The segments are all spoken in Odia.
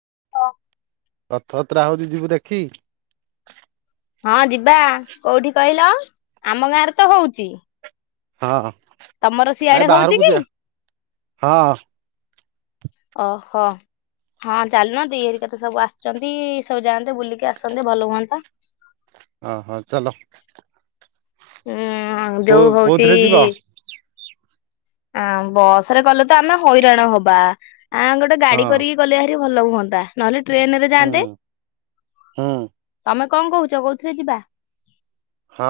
[inaudible] ରଥଯାତ୍ରା ହଉଛି ଯିବୁ ଦେଖି? ହଁ ଯିବା କୋଉଠି କହିଲ ଆମ ଗାଁରେ ତ ହଉଛି। ହଁ। ତମର ସିଆଡେ ନାଇଁ ହଉଛି ବାହାରକୁ ଯିବା କି? ହଁ ଓହୋ। ହଁ ଚାଲୁନ ଦେଈ ହେରିକା ତ ସବୁ ଆସଛନ୍ତି ସବୁ ଯାଆନ୍ତେ ବୁଲିକି ଆସନ୍ତେ ଭଲ ହୁଅନ୍ତା। ହ ହୋ ଚାଲୋ। ହୁଁ ଯୋଉ ହଉଛି କୋଉଥିରେ ଯିବ ଆ ବସ ରେ ଗଲେ ତ ଆମେ ହଇରାଣ ହବା ଆ ଗୋଟେ ହଁ ଗାଡି କରିକିଗଲେହେରି ଭଲ ହୁଅନ୍ତା ନହେଲେ ଟ୍ରେନରେ ଯାଆନ୍ତେ ହୁଁ ହୁଁ ତମେ କଣ କହୁଛ କୋଉଥିରେ ଯିବା? ହଁ।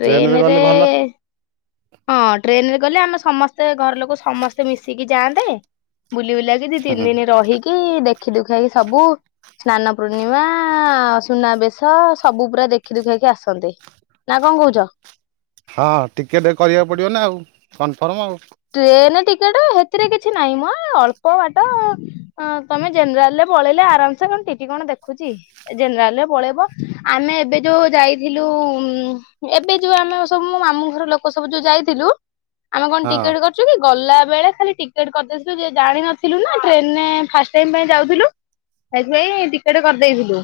ଟ୍ରେନରେ ଗଲେ ଭଲ ହଁ ଟ୍ରେନରେ ଗଲେ ଆମେ ସମସ୍ତେ ଘର ଲୋକ ସମସ୍ତେ ମିଶିକି ଯାଆନ୍ତେ ବୁଲି ବୁଲାକି ଦି ତିନି ହୁଁ ଦିନ ରହିକି ଦେଖି ଦୁଖିକି ସବୁ ସ୍ନାନ ପୂର୍ଣ୍ଣିମା ସୁନାବେଶ ସବୁ ପୁରା ଦେଖି ଦୁଖେଇକି ଆସନ୍ତେ। ନା କଣ କହୁଛ? ହଁ ଟିକେଟ୍ କରିବାକୁ ପଡ଼ିବ ନା ଆଉ କନଫର୍ମ ଆଉ। ଟ୍ରେନ ଟିକେଟ ସେଥିରେ କିଛି ନାହିଁ ମ ଅଳ୍ପ ବାଟ ତମେ ଜେନେରାଲରେ ପଳେଇଲେ ଆରାମସେ କଣ ଟିଟି କଣ ଦେଖୁଛି ଜେନେରାଲରେ ପଳେଇବ ଆମେ ଏବେ ଯୋଉ ଯାଇଥିଲୁ ଆଉ ଏବେ ଯୋଉ ଆମେ ସବୁ ମାମୁ ଘର ଲୋକ ସବୁ ଯୋଉ ଯାଇଥିଲୁ ଆମେ କଣ ହଁ ଟିକେଟ କରୁଛୁ କି ଗଲା ବେଳେ ଖାଲି ଟିକେଟ କରିଦେଇଥିଲୁ ଜାଣିିନଥିଲୁ ନା ଟ୍ରେନରେ ଫାଷ୍ଟ ଟାଇ ପାଇଁ ଯାଉଥିଲୁ ସେଥିପାଇଁ ଟିକେଟ କରିଦେଇଥିଲୁ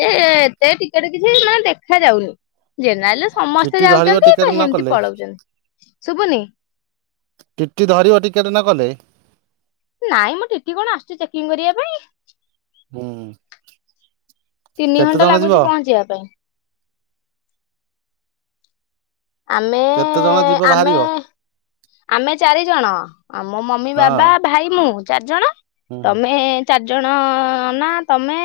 ଯେ ଏତେ ଟିକେଟ କିଛି ମାନେ ଦେଖା ଯାଉନି ଜେନେରାଲରେ ସମସ୍ତେ ଟିଟି ଧରିବ ଯାଉଛନ୍ତି ଟିକେଟ ତ ନ ସେମିତି କଲେ ପଳଉଛନ୍ତି ଶୁଭୁନି। ଟିଟି ଧରିିବ ଟିକେଟ ନକଲେ। ନାଇଁ ମୁଁ ଟିଟି କଣ ଆସୁଛି ଚେକିଂ କରିବା ପାଇଁ। ହୁଁ ତିନି କେତେ ଘଣ୍ଟା ଜଣ ଯିବ ଲାଗୁଛି ପହଞ୍ଚିବା ପାଇଁ। [inaudible] ଆମେ କେତେ ଜଣ ଯିବ ଆମେ ବାହାରିବ ଆମେ ଚାରି ଜଣ ଆମ ମମି ହଁ ବାବା ଭାଇ ମୁଁ ଚାରିଜଣ ହୁଁ ତମେ ଚାରିଜଣ ନା ତମେ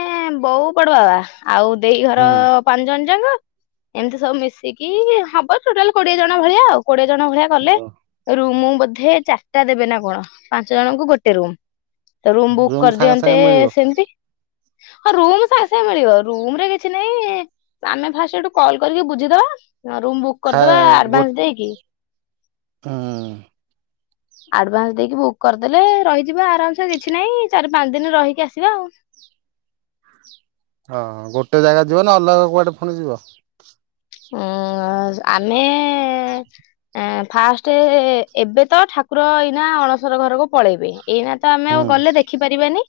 ବଉ ବଡବାବା ଆଉ ଦେଇ ଘର ହୁଁ ପାଞ୍ଚ ଜଣ ଜାକ ଏମିତି ସବୁ ମିଶିକି ହବ ଟୋଟାଲ କୋଡିଏ ଜଣ ଭଳିଆ ଆଉ କୋଡିଏ ଜଣ ଭଳିଆ ଗଲେ ରୁମ ବୋଧେ ଚାରିଟା ଦେବେ ନା କଣ ପାଞ୍ଚ ଜଣଙ୍କୁ ଗୋଟେ ରୁମ୍ ତ ରୁମ ବୁକ୍ ସାଙ୍ଗେ କରିଦିଅନ୍ତେ ସାଙ୍ଗେ ମିଳିବ ସେମିତି ହ ରୁମ ସାଙ୍ଗେ ସାଙ୍ଗେ ମିଳିବ ରମରେ କିଛି ନାଇଁ ଆମେ ଫାଷ୍ଟ ଏଠୁ କଲ୍ କରିକି ବୁଝିଦବା ରୁମ ବୁକ୍ ଖା କରିଦବା ଗୋ ଆଡଭାନ୍ସ ଦେଇକି ହୁଁ। ଆଡଭାନ୍ସ ଦେଇକି ବୁକ୍ କରିଦେଲେ ରହିଯିବା ଆରାମସ କିଛି ନାହିଁ ଚାରି ପାଞ୍ଚ ଦିନ ରହିକି ଆସିବା ଆଉ ହଁ ଗୋଟେ ଜାଗା ଯିବ ନା ଅଲଗା କୁଆଡେ ପୁଣି ଯିବ? ହଁ ଆମେ ଫାଷ୍ଟ ଏବେ ତ ଠାକୁର ଇନା ଅଣସର ଘରକୁ ପଳେଇବେି ଏଇନା ତ ଆମେ ହୁଁ ଆଉ ଗଲେ ଦେଖିପାରିବାନି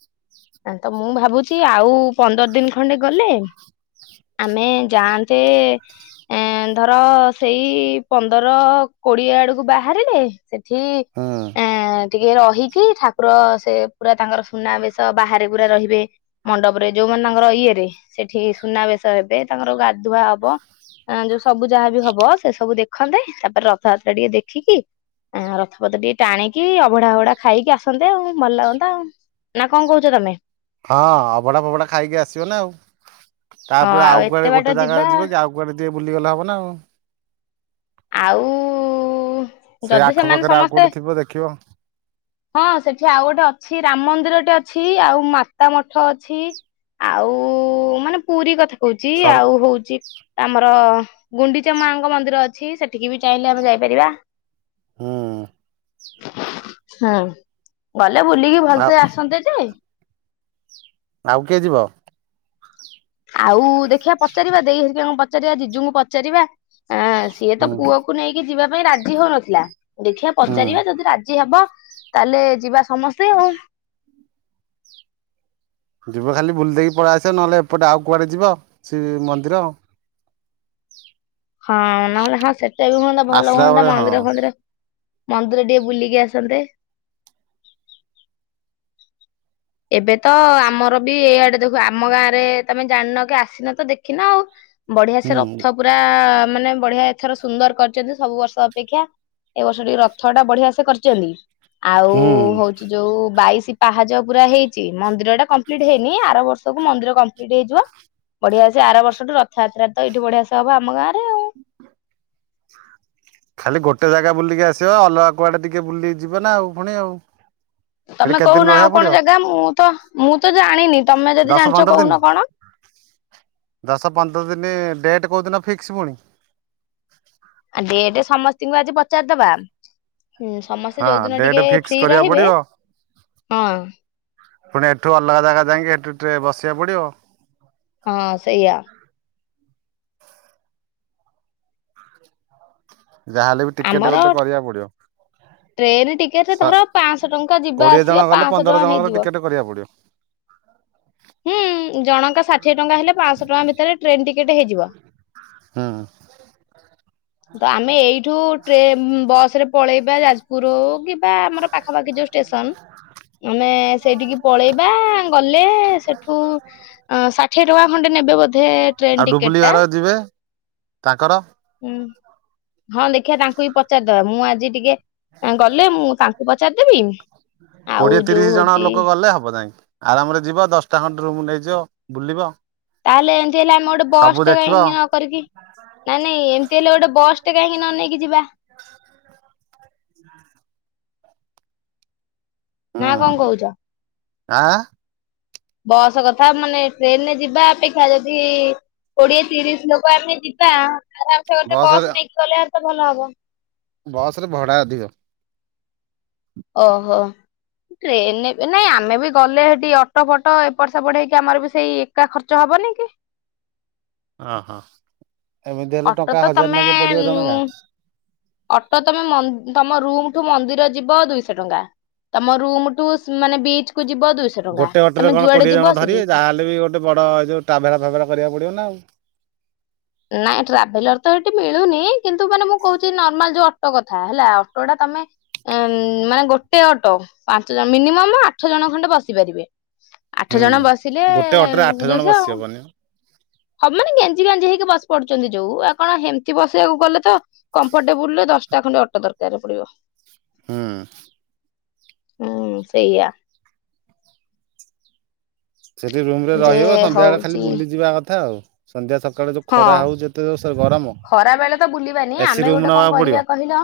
ତ ମୁଁ ଭାବୁଛି ଆଉ ପନ୍ଦର ଦିନ ଖଣ୍ଡେ ଗଲେ ଆମେ ଯାଆନ୍ତେ ଏଁ ଧର ସେଇ ପନ୍ଦର କୋଡିଏ ଆଡକୁ ବାହାରିଲେ ସେଠି ହୁଁ ଏଁ ଟିକେ ରହିଛିି ଠାକୁର ସେ ପୁରା ତାଙ୍କର ସୁନାବେଶ ବାହାରେ ପୁରା ରହିବେ ମଣ୍ଡପରେ ଯୋଉ ମାନେ ତାଙ୍କର ଇଏରେ ସେଠି ସୁନାବେଶ ହେବେ ତାଙ୍କର ଗାଧୁଆ ହବ। ଯୋଉ ସବୁ ଯାହା ବି ହବ ସେ ସବୁ ଦେଖନ୍ତେ ତାପରେ ରଥଯାତ୍ରା ଟିକେ ଦେଖିକି ଅଁ ରଥଫଥ ଟିକେ ଟାଣିକି ଅଭଢା ଭଢା ଖାଇକି ଆସନ୍ତେ ଆଉ ଭଲ ଲାଗନ୍ତା ଆଉ। ନା କଣ କହୁଛ ତମେ? ହଁ ଅଭଡା ଫଭଡା ଖାଇକି ଆସିବ ନା ଆଉ। ହଁ ତାପରେ ଆଉ ଏତେ କୁଆଡେ ବାଟ ଗୋଟେ ଜାଗା ଯିବା ଯିବ କି ଆଉ କୁଆଡେ ଟିକେ ବୁଲିଗଲେ ହବ ନା ଆଉ। ଆଉ ସେଇ ଯଦି ସେମାନେ ଆଖପାଖରେ ଆଉ ସମସ୍ତେ କୋଉଠି ଥିବ ଦେଖିବ ହଁ ସେଠି ଆଉ ଗୋଟେ ଅଛି। ଛି ରାମ ମନ୍ଦିରଟେ ଅଛି ଆଉ ମାତା ମଠ ଅଛି। ଆଉ ମାନେ ପୁରୀ କଥା ହଉଚି ସର ଆଉ ହଉଚି ଆମର ଗୁଣ୍ଡିଚା ମାଙ୍କ ମନ୍ଦିର ଅ ଛି ସେଠିକି ବି ଚାହିଁଲେ ଆମେ ଯାଇପାରିବା। ହୁଁ ହଁ ଗଲେ ବୁଲିକି ଆଉ ଭଲସେ ଆସନ୍ତେ ଯେ। ଆଉ କିଏ ଯିବ? ଆଉ ଦେଖିବା ପଚାରିବା ଦେଇ ହେରିକାଙ୍କୁ ପଚାରିବା ଜିଜୁଙ୍କୁ ପଚାରିବା। ଏଁ ସିଏ ତ ହୁଁ ପୁଅକୁ ନେଇକି ଯିବା ପାଇଁ ରାଜି ହଉନଥିଲା ଦେଖିବା ପଚାରିବା ହୁଁ ଯଦି ରାଜି ହବ। ତାହେଲେ ଯିବା ସମସ୍ତେ ଆଉ। ଯିବ ଖାଲି ବୁଲି ଦେଇକି ପଳେଇ ଆସିବ ନହେଲେ ଏପଟେ ଆଉ କୁଆଡେ ଯିବ ସେ ମନ୍ଦିର ହଁ ନହେଲେ ହଁ ସେଟା ବି ହୁଅନ୍ତା ଭଲ ଆସିଲା ହୁଅନ୍ତା ବେଳେ ହଁ ମନ୍ଦିର ଫନ୍ଦିର ମନ୍ଦିର ଟିକେ ବୁଲିକି ଆସନ୍ତେ। ଏବେ ତ ଆମର ବି ଏଇଆଡେ ଦେଖୁ ଆମ ଗାଁରେ ତମେ ଜାଣିନ କି ଆସିନ ତ ଦେଖିନ ଆଉ। ବଢିଆ ସେ ହୁଁ ରଥ ପୁରା ମାନେ ବଢିଆ ଏଥର ସୁନ୍ଦର କରିଚନ୍ତି ସବୁ ବର୍ଷ ଅପେକ୍ଷା। ଏ ବର୍ଷ ଟିକେ ରଥ ଟା ବଢିଆ ସେ କରିଚନ୍ତି ଆଉ ହୁଁ ହଉଚି ଯୋଉ ବାଇଶି ପାହାଜ ପୁରା ହେଇଚି ମନ୍ଦିର ଟା କମ୍ପ୍ଲିଟ ହେଇନି ଆର ବର୍ଷକୁ ମନ୍ଦିର କମ୍ପ୍ଲିଟ ହେଇଯିବ। ବଢ଼ିଆ ସେ ଆର ବର୍ଷଠୁ ରଥଯାତ୍ରା ତ ଏଇଠୁ ବଢିଆ ସେ ହବ ଆମ ଗାଁ ରେ ଆଉ। ଖାଲି ଗୋଟେ ଜାଗା ବୁଲିକି ଆସିବ ଅଲଗା କୁଆଡେ ଟିକେ ବୁଲିକି ଯିବ ନା ଆଉ ପୁଣି ଆଉ। ସେଠି ତମେ କେତେ ଦିନ କହୁନ ଆଉ ରହିବାକୁ କଣ ପଡ଼ିବ ଜାଗା ମୁଁ ତ ମୁଁ ତ ଜାଣିନି। ତମେ ଯଦି ଦଶ ଜାଣିଚ ପନ୍ଦର ଦିନ କହୁନ କଣ? ଦଶ ପନ୍ଦର ଦିନେ ଡେଟ କଉଦିନ ଫିକ୍ସ ପୁଣି? ଆ ଡେଟ ସମସ୍ତିଙ୍କୁ ଆଜି ପଚାରିଦବା। ହୁଁ ସମସ୍ତେ ହଁ ଯୋଉଦିନ ଡେଟ୍ ଟିକେ ଫିକ୍ସ ଫ୍ରି କରିବାକୁ ରହିବେ। ପଡ଼ିବ ହଁ ପୁଣି ଏଠୁ ଅଲଗା ଜାଗା ଯାଇକି ହେଟୁ ଟେ ବସିବାକୁ ପଡିବ। ହଁ ସେଇଆ। ଯାହେଲେ ବି ଟିକେଟେ ଆମର ଗୋଟେ କରିବାକୁ ଟ୍ରେନ ପଡିବ। ଟିକେଟରେ ସ ଧର ପାଁଶହ ଟଙ୍କା ଯିବା କୋଡିଏ ଆସିବା ଜଣ ଗଲେ ପାଁଶହ ଟଙ୍କା ପନ୍ଦର ଜଣଙ୍କର ହେଇଯିବ। ଟିକେଟ କରିବାକୁ ପଡିବ। ହ [unintelligible] ହୁଁ ଜଣ ଷାଠିଏ ଟଙ୍କା ହେଲେ ପାଆଁଶ ଟଙ୍କା ଭିତରେ ଟ୍ରେନ୍ ଟିକେଟ ହେଇଯିବ। ହୁଁ ତ ଆମେ ଏଇଠୁ ଟ୍ରେନ ଉମ୍ ବସ ରେ ପଳେଇବା ଜା ପୁରୁ କି ବା ଆମର ପାଖାପାଖି ଯୋଉ ଷ୍ଟେସନ ଆମେ ସେଇଠିକି ପଳେଇବା। କଲେ ସେଠୁ ଷାଠିଏ ଟଙ୍କା ଖଣ୍ଡେ ନେବେ ବୋଧେ ଆଉ ଟ୍ରେନ୍ ଟିକେଟ ଡୁବୁଲି ଟା। ଘର ଯିବେ ତାଙ୍କର ହୁଁ ହଁ ଦେଖିଆ ତାଙ୍କୁ ବି ପଚାରିଦବା ମୁଁ ଆଜି ଟିକେ ଗଲେ ମୁଁ ତାଙ୍କୁ ପଚାରିଦେବି ଆଉ କୋଡିଏ ଯୋଉ ତିରିଶ ଜଣ ହଉଛି ଲୋକ ଗଲେ ହବ ଯାଇଁକି ଆରାମରେ ଯିବ ଦଶଟା ଖଟେ ରୁମ ନେଇଯିବ ବୁଲିବ। ତାହେଲେ ଏମିତି ହେଲେ ଆମେ ଗୋଟେ ବସ୍ ସବୁ ଟେ ଦେଖିବ କାହିଁକି ନ କରିକି ନାଇ ନାଇଁ ଏମତି ହେଲେ ଗୋଟେ ବସ୍ ଟେ କାହିଁକି ନ ନେଇକି ଯିବା? ହୁଁ। ନା କଣ କହୁଛ? ଆଁ ବସ୍ କଥା ମାନେ ଟ୍ରେନରେ ଯିବା ଅପେକ୍ଷା ଯଦି କୋଡିଏ ତିରିଶ ଲୋକ ଆମେ ଯିବା ଆରାମସ ଗେ। ଟେ ବସ ନେଇକି ଗଲେ ତ ଭଲ ହବ। ବସ ରେ ଭଡା ଅଧିକ। ଓହୋ। ଟ୍ରେନ ନାଇଁ ଆମେ ବି ଗଲେ ସେଠି ଅଟୋ ଫଟୋ ଏପଟ ସେପଟ ହେଇକି ଆମର ବି ସେଇ ଏକା ଖର୍ଚ୍ଚ ହବ। ହବନ କି? ହ ହୋ ଅଟୋ ତ ତମେ ଅଟୋ ତମେ ମଠୁ ମନ୍ଦିର ଯିବ ଦୁଇଶ ଟଙ୍କା ତମ ରୁମୁ ଠୁବିଚକୁ ଗୋଟେ ଅଟୋରେ କଣ କୋଡିଏ ଜଣ ଧରିବେ ଦୁଇଶହ। ଯାହାହେଲେ ବି ଗୋଟେ ବଡ ଏ ଯୋଉ ଟ୍ରାଭେରା କରିବାକୁ ପଡିବ ନା ଆଉ ନାଇଁ ଟ୍ରାଭେଲର ତ ସେଇଠି ମିଳୁନି କିନ୍ତୁ ମାନେ ମୁଁ କହୁଛି ନର୍ମାଲ ଯୋଉ ଅଟୋ କଥା ହେଲା ଅଟୋ ଟା ତମେ ଉ ମାନେ ଗୋଟେ ଅଟୋ ପାଞ୍ଚ ଜଣ ମିନିମମ୍ ଆଠ ଜଣ ଖଣ୍ଡେ ବସିପାରିବେ। ଆଠ ହୁଁ ଜଣ ବସିଲେ ଗୋଟେ ଅଟୋରେ ଆଠ ଜଣ ଦୁଇଶହ ବସି ଆଉ। ହବନି। ହବନ ଗେଞ୍ଜି ଗଞ୍ ହେଇକି ବ ପଡୁ ଯୋଉ ଆଉ କଣ ଏମିତି ବସିବାକୁ ଗଲେ ତ କମ୍ଫର୍ଟେବୁଲ ଦଶଟା ଖଣ୍ଡେ ଅଟୋ ଦରକାର ପଡିବ। ହଁ। ହୁଁ ସେଇଆ। ସେଠି ରୁମ ରେ ଯେ ରହିବ ସନ୍ଧ୍ୟା ବେଳେ ଖାଲି ହଉଛି ବୁଲିଯିବା କଥା, ଆଉ ସନ୍ଧ୍ୟା ସକାଳେ ଯୋଉ ହଁ ଖରା ହଉ ଯେତେ ଖରା ବେଳେ ତ ବୁଲିବାନି ଆମେ ରୁମ ଗୋଟେ କଣ ନବାକୁ ପଡିବ। କରିବା କହିଲ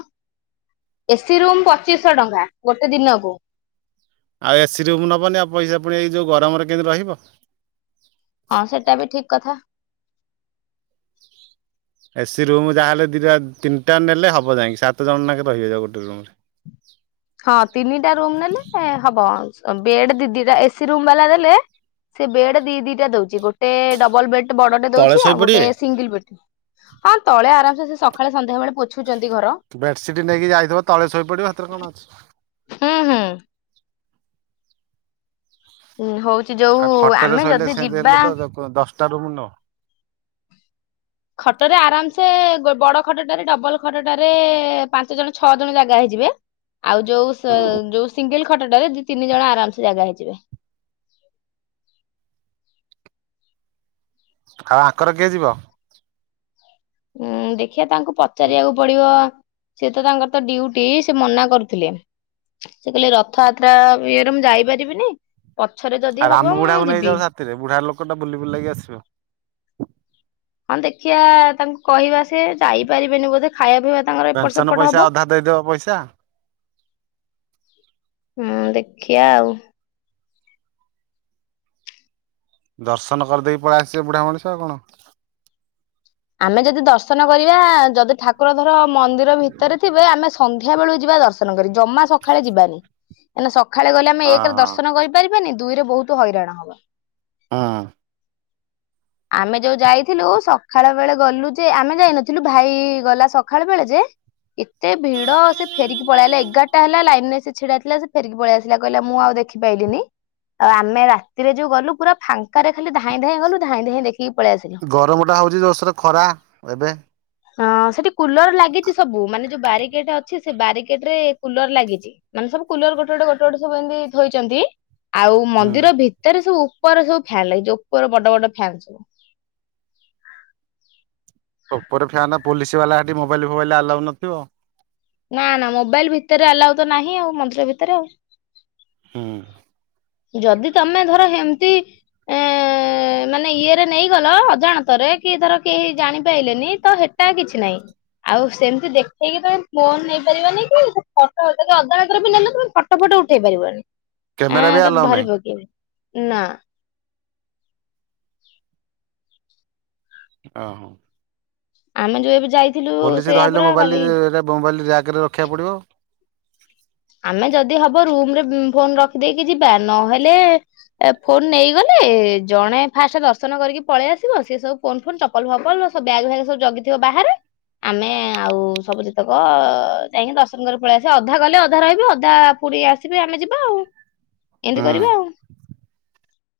ଏସିି ରୁମ୍ ପଚିଶ ଶ ଟଙ୍କା ଗୋଟେ ଦିନକୁ ଆଉ ଏସିି ରୁମ ନବନି ଆଉ ପଇସା ପୁଣି ଏଇ ଯୋଉ ଗରମରେ କେମିତି ରହିବ? ହଁ ସେଟା ବି ଠିକ କଥା। ଏ ସି ରୁମ ଯାହାହେଲେ ଦିଇଟା ତିନିଟା ନେଲେ ହବ ଯାଇଁକି ସାତ ଜଣ ନଙ୍କ ରହିବେବଗୋଟେ ରୁମ ରେ। ଏ ହବ ବେଡ ଦି ଦିଟା ଏସି ରୁମ୍ ବାଲା ଦେଲେ ସେ ବେଡ ଦି ଦିଟା ଦଉଛି ଗୋଟେ ଡବଲ ବେଡ୍ ବଡଟେ ତଳେ ଦଉଛି ଆଉ ଗୋଟେ ଶୋଇପଡିବେ ସିଙ୍ଗଲ ବେ ହଁ ତଳେ ଆରାମସ ସକାଳେ ସନ୍ଧ୍ୟାବେଳେ ପୁ ବେଡସିଟ୍ ନେଇକି ଯାଇଥିବ ତଳେ ଶୋଇପଡିବ ସେଥିରେ କଣ ଅଛି। ହଁ ହଁ। ହଉଛି ଯୋଉ ଆଉ ଆମେ ଯଦି ଯିବା ତାରମନ ଖଟ ରେ ଆରାମସ ବଡ ଖଟଟାରେ ଡବଲ ଖଟଟାରେ ପାଞ୍ଚ ଜଣ ଛଅ ଜଣ ଜାଗା ହେଇଯିବ ଆଉ ଯୋଉ ସିଙ୍ଗଲ ଖଟଟରେ ଦି ତିନି ଜଣ ଆରାମ ସେ ଜାଗା ହେଇଯିବେ। ଆଉ ଆଙ୍କର କିଏ ଯିବ? ହୁଁ ଦେଖିବା ତାଙ୍କୁ ପଚାରିବାକୁ ପଡିବ! ସେତ ତାଙ୍କର ତ ଡୁଟି ସେ ମନା କରୁଥିଲେ ସେ କହିଲେ ରଥଯାତ୍ରା ଇଏରେ ମୁଁ ଯାଇପାରିବିନି ପଛରେ ଯଦି ଆଉ ହବ ଆମେ ମୁଁ ବୁଢାକୁ ଯିବି ନେଇଯାଉ ସାଥିରେ ବୁଢାର ଲୋକ ଟା ବୁଲି ବୁଲକି ଆସିବ। ହଁ ଦେଖିବା ତାଙ୍କୁ କହିବା ସେ ଯାଇପାରିବେନି ବୋଧେ ଖାଇବା ପିଇବା ତାଙ୍କର ଏପଟ ପେନସନ ସେପଟ ପଇସା ହବ ଅଧା ଦେଇଦବ ପଇସା ହୁଁ ଦେଖ ଖିଆ ଆଉ ଦର୍ଶନ କରିଦେଇକି ପଳେଇ ଆସିବେ ବୁଢା ମଣିଷ ଆଉ କଣ। ଆମେ ଯଦି ଦର୍ଶନ କରିବା, ଯଦି ଠାକୁର ଧର ମନ୍ଦିର ଭିତରେ ଥିବେ, ଆମେ ସନ୍ ସନ୍ଧ୍ୟା ବେଳକୁ ଯିବା ଦର୍ଶନ କରି ଜମା ସକାଳେ ଯିବାନି କାଁକନା ସକାଳେ ଗଲେ ଆମେ ହଁ ଏକରେ ଦର୍ଶନ କରିପାରିବା। ଦୁଇରେ ବହୁତ ହଇରାଣ ହବ। ହଁ ଆମେ ଯୋଉ ଯାଇଥିଲୁ ସ ସକାାଳ ବେଳେ ଗଲୁ ଯେ ଆମେ ଯାଇନଥିଲୁ ଭାଇ ଗଲା ସକାଳ ବେଳେ ଯେ ଏତେ ଭିଡ଼ ସେ ଫେରିକି ପଳେଇଲା ଏଗାରଟା ହେଲା ଲାଇନରେ ସେ ଛିଡ଼ା ହେଇଥିଲା ସେ ଫେରିକି ପଳେଇ ଆସିଲା କହିଲା ମୁଁ ଆଉ ଦେଖି ପାଇଲିିନି ଆମେ ରାତିରେ ଯୋଉ ଗଲୁ ପୁରା ଫାଙ୍କାରେ ଖାଲି ଧାଇଁ ଧାଇଁ ଗଲୁ ଧାଇଁ ଧାଇଁ ଦେଖ ଗରମ ଟା ହଉଛି ଜରସେ ଖରା ଏବେ? ହଁ ସେଠି କୁଲର ଲାଗିଛି ସବୁ ମାନେ ଯୋଉ ବାରିକେଟ ଅଛି ସେ ବାରିକେଟ ରେ କୁଲର ଲାଗିଛି ମାନେ ସବୁ କୁଲର ଗୋଟେ ଗୋଟେ ଗୋଟେ ଗଟେ ସବୁ ଏମିତି ଥୋଇଛନ୍ତି। ଆଉ ମନ୍ଦିର ଭିତରେ ସବୁ ଉପର ସବୁ ଫ୍ୟନ୍ ଲାଗିଛି ଉପର ବଡ଼ ବଡ଼ ଫ୍ୟାନ ସବୁ। ଉପରେ ଫାନ ପୋଲିସି ବାଲା ସେଠି ମୋବାଇଲ୍ ଫୋବାଇଲ୍ ଆଲାଉ ନଥିବ? ନା ନା ମୋବାଇଲ୍ ଭିତରେ ଆଲାଉ ତ ନାହିଁ ଆଉ ମନ୍ଦିର ଭିତରେ ଆଉ। ହୁଁ। ଯଦି ତମେ ଧର ଏମତି ଏ ମାନେ ଇଏରେ ନେଇଗଲ ଅଜାଣତରେ କି ଧର କେହି ଜାଣିପାରଲେନି ତ ହେଟା କିଛି ନାହିଁ ଆଉ ସେମିତି ଦେଖେଇକି ତମେ ଫୋନ୍ ନେଇ ପାରିବନି କି ଅଦାର ବି ନେଲେ ଫଟ ଫଟ ଉଠେଇ ପାରିବନି। ଆ କ୍ୟାମେରା ବି ତତେ ଆଲାଉ ଧରି ନାହିଁ? ପକେଇବେ ନା। ଓ ହୋ। ଆମେ ଯୋଉ ଏ ପୋଲିସ ଧରିଲେ ମୋବାଇଲ ମୋବାଇଲ ର୍ୟାଗରେ ରଖିବାକୁ ପଡ଼ିବ। ଆମେ ଯଦି ହବ ରୁମ ରେ ଫୋନ୍ ରଖିଦେଇକି ଯିବା ନହେଲେ ଏ ଫୋନ ନେଇଗଲେ ଜଣେ ଫାଷ୍ଟ ଦର୍ଶନ କରିକି ପଳେଇ ଆସିବ ସେ ସବୁ ଫୋନ୍ ଫୋନ୍ ଚପଲ ଫପଲ ସବୁ ବ୍ୟାଗ ଫ୍ୟାଗ୍ ସବୁ ଜଗିଥିବ ବାହାରେ ଆମେ ଆଉ ସବୁ ଯେତେକ ଯାଇକି ଦର୍ଶନ କରି ପଳେଇ ଆସିବା ଅଧା ଗଲେ ଅ ଅଧା ରହିବେ ଅଧା ପୁଣି ଆସିବେ ଆମେ ଯିବା ଆଉ, ଏମିତି ହୁଁ କରିବା ଆଉ।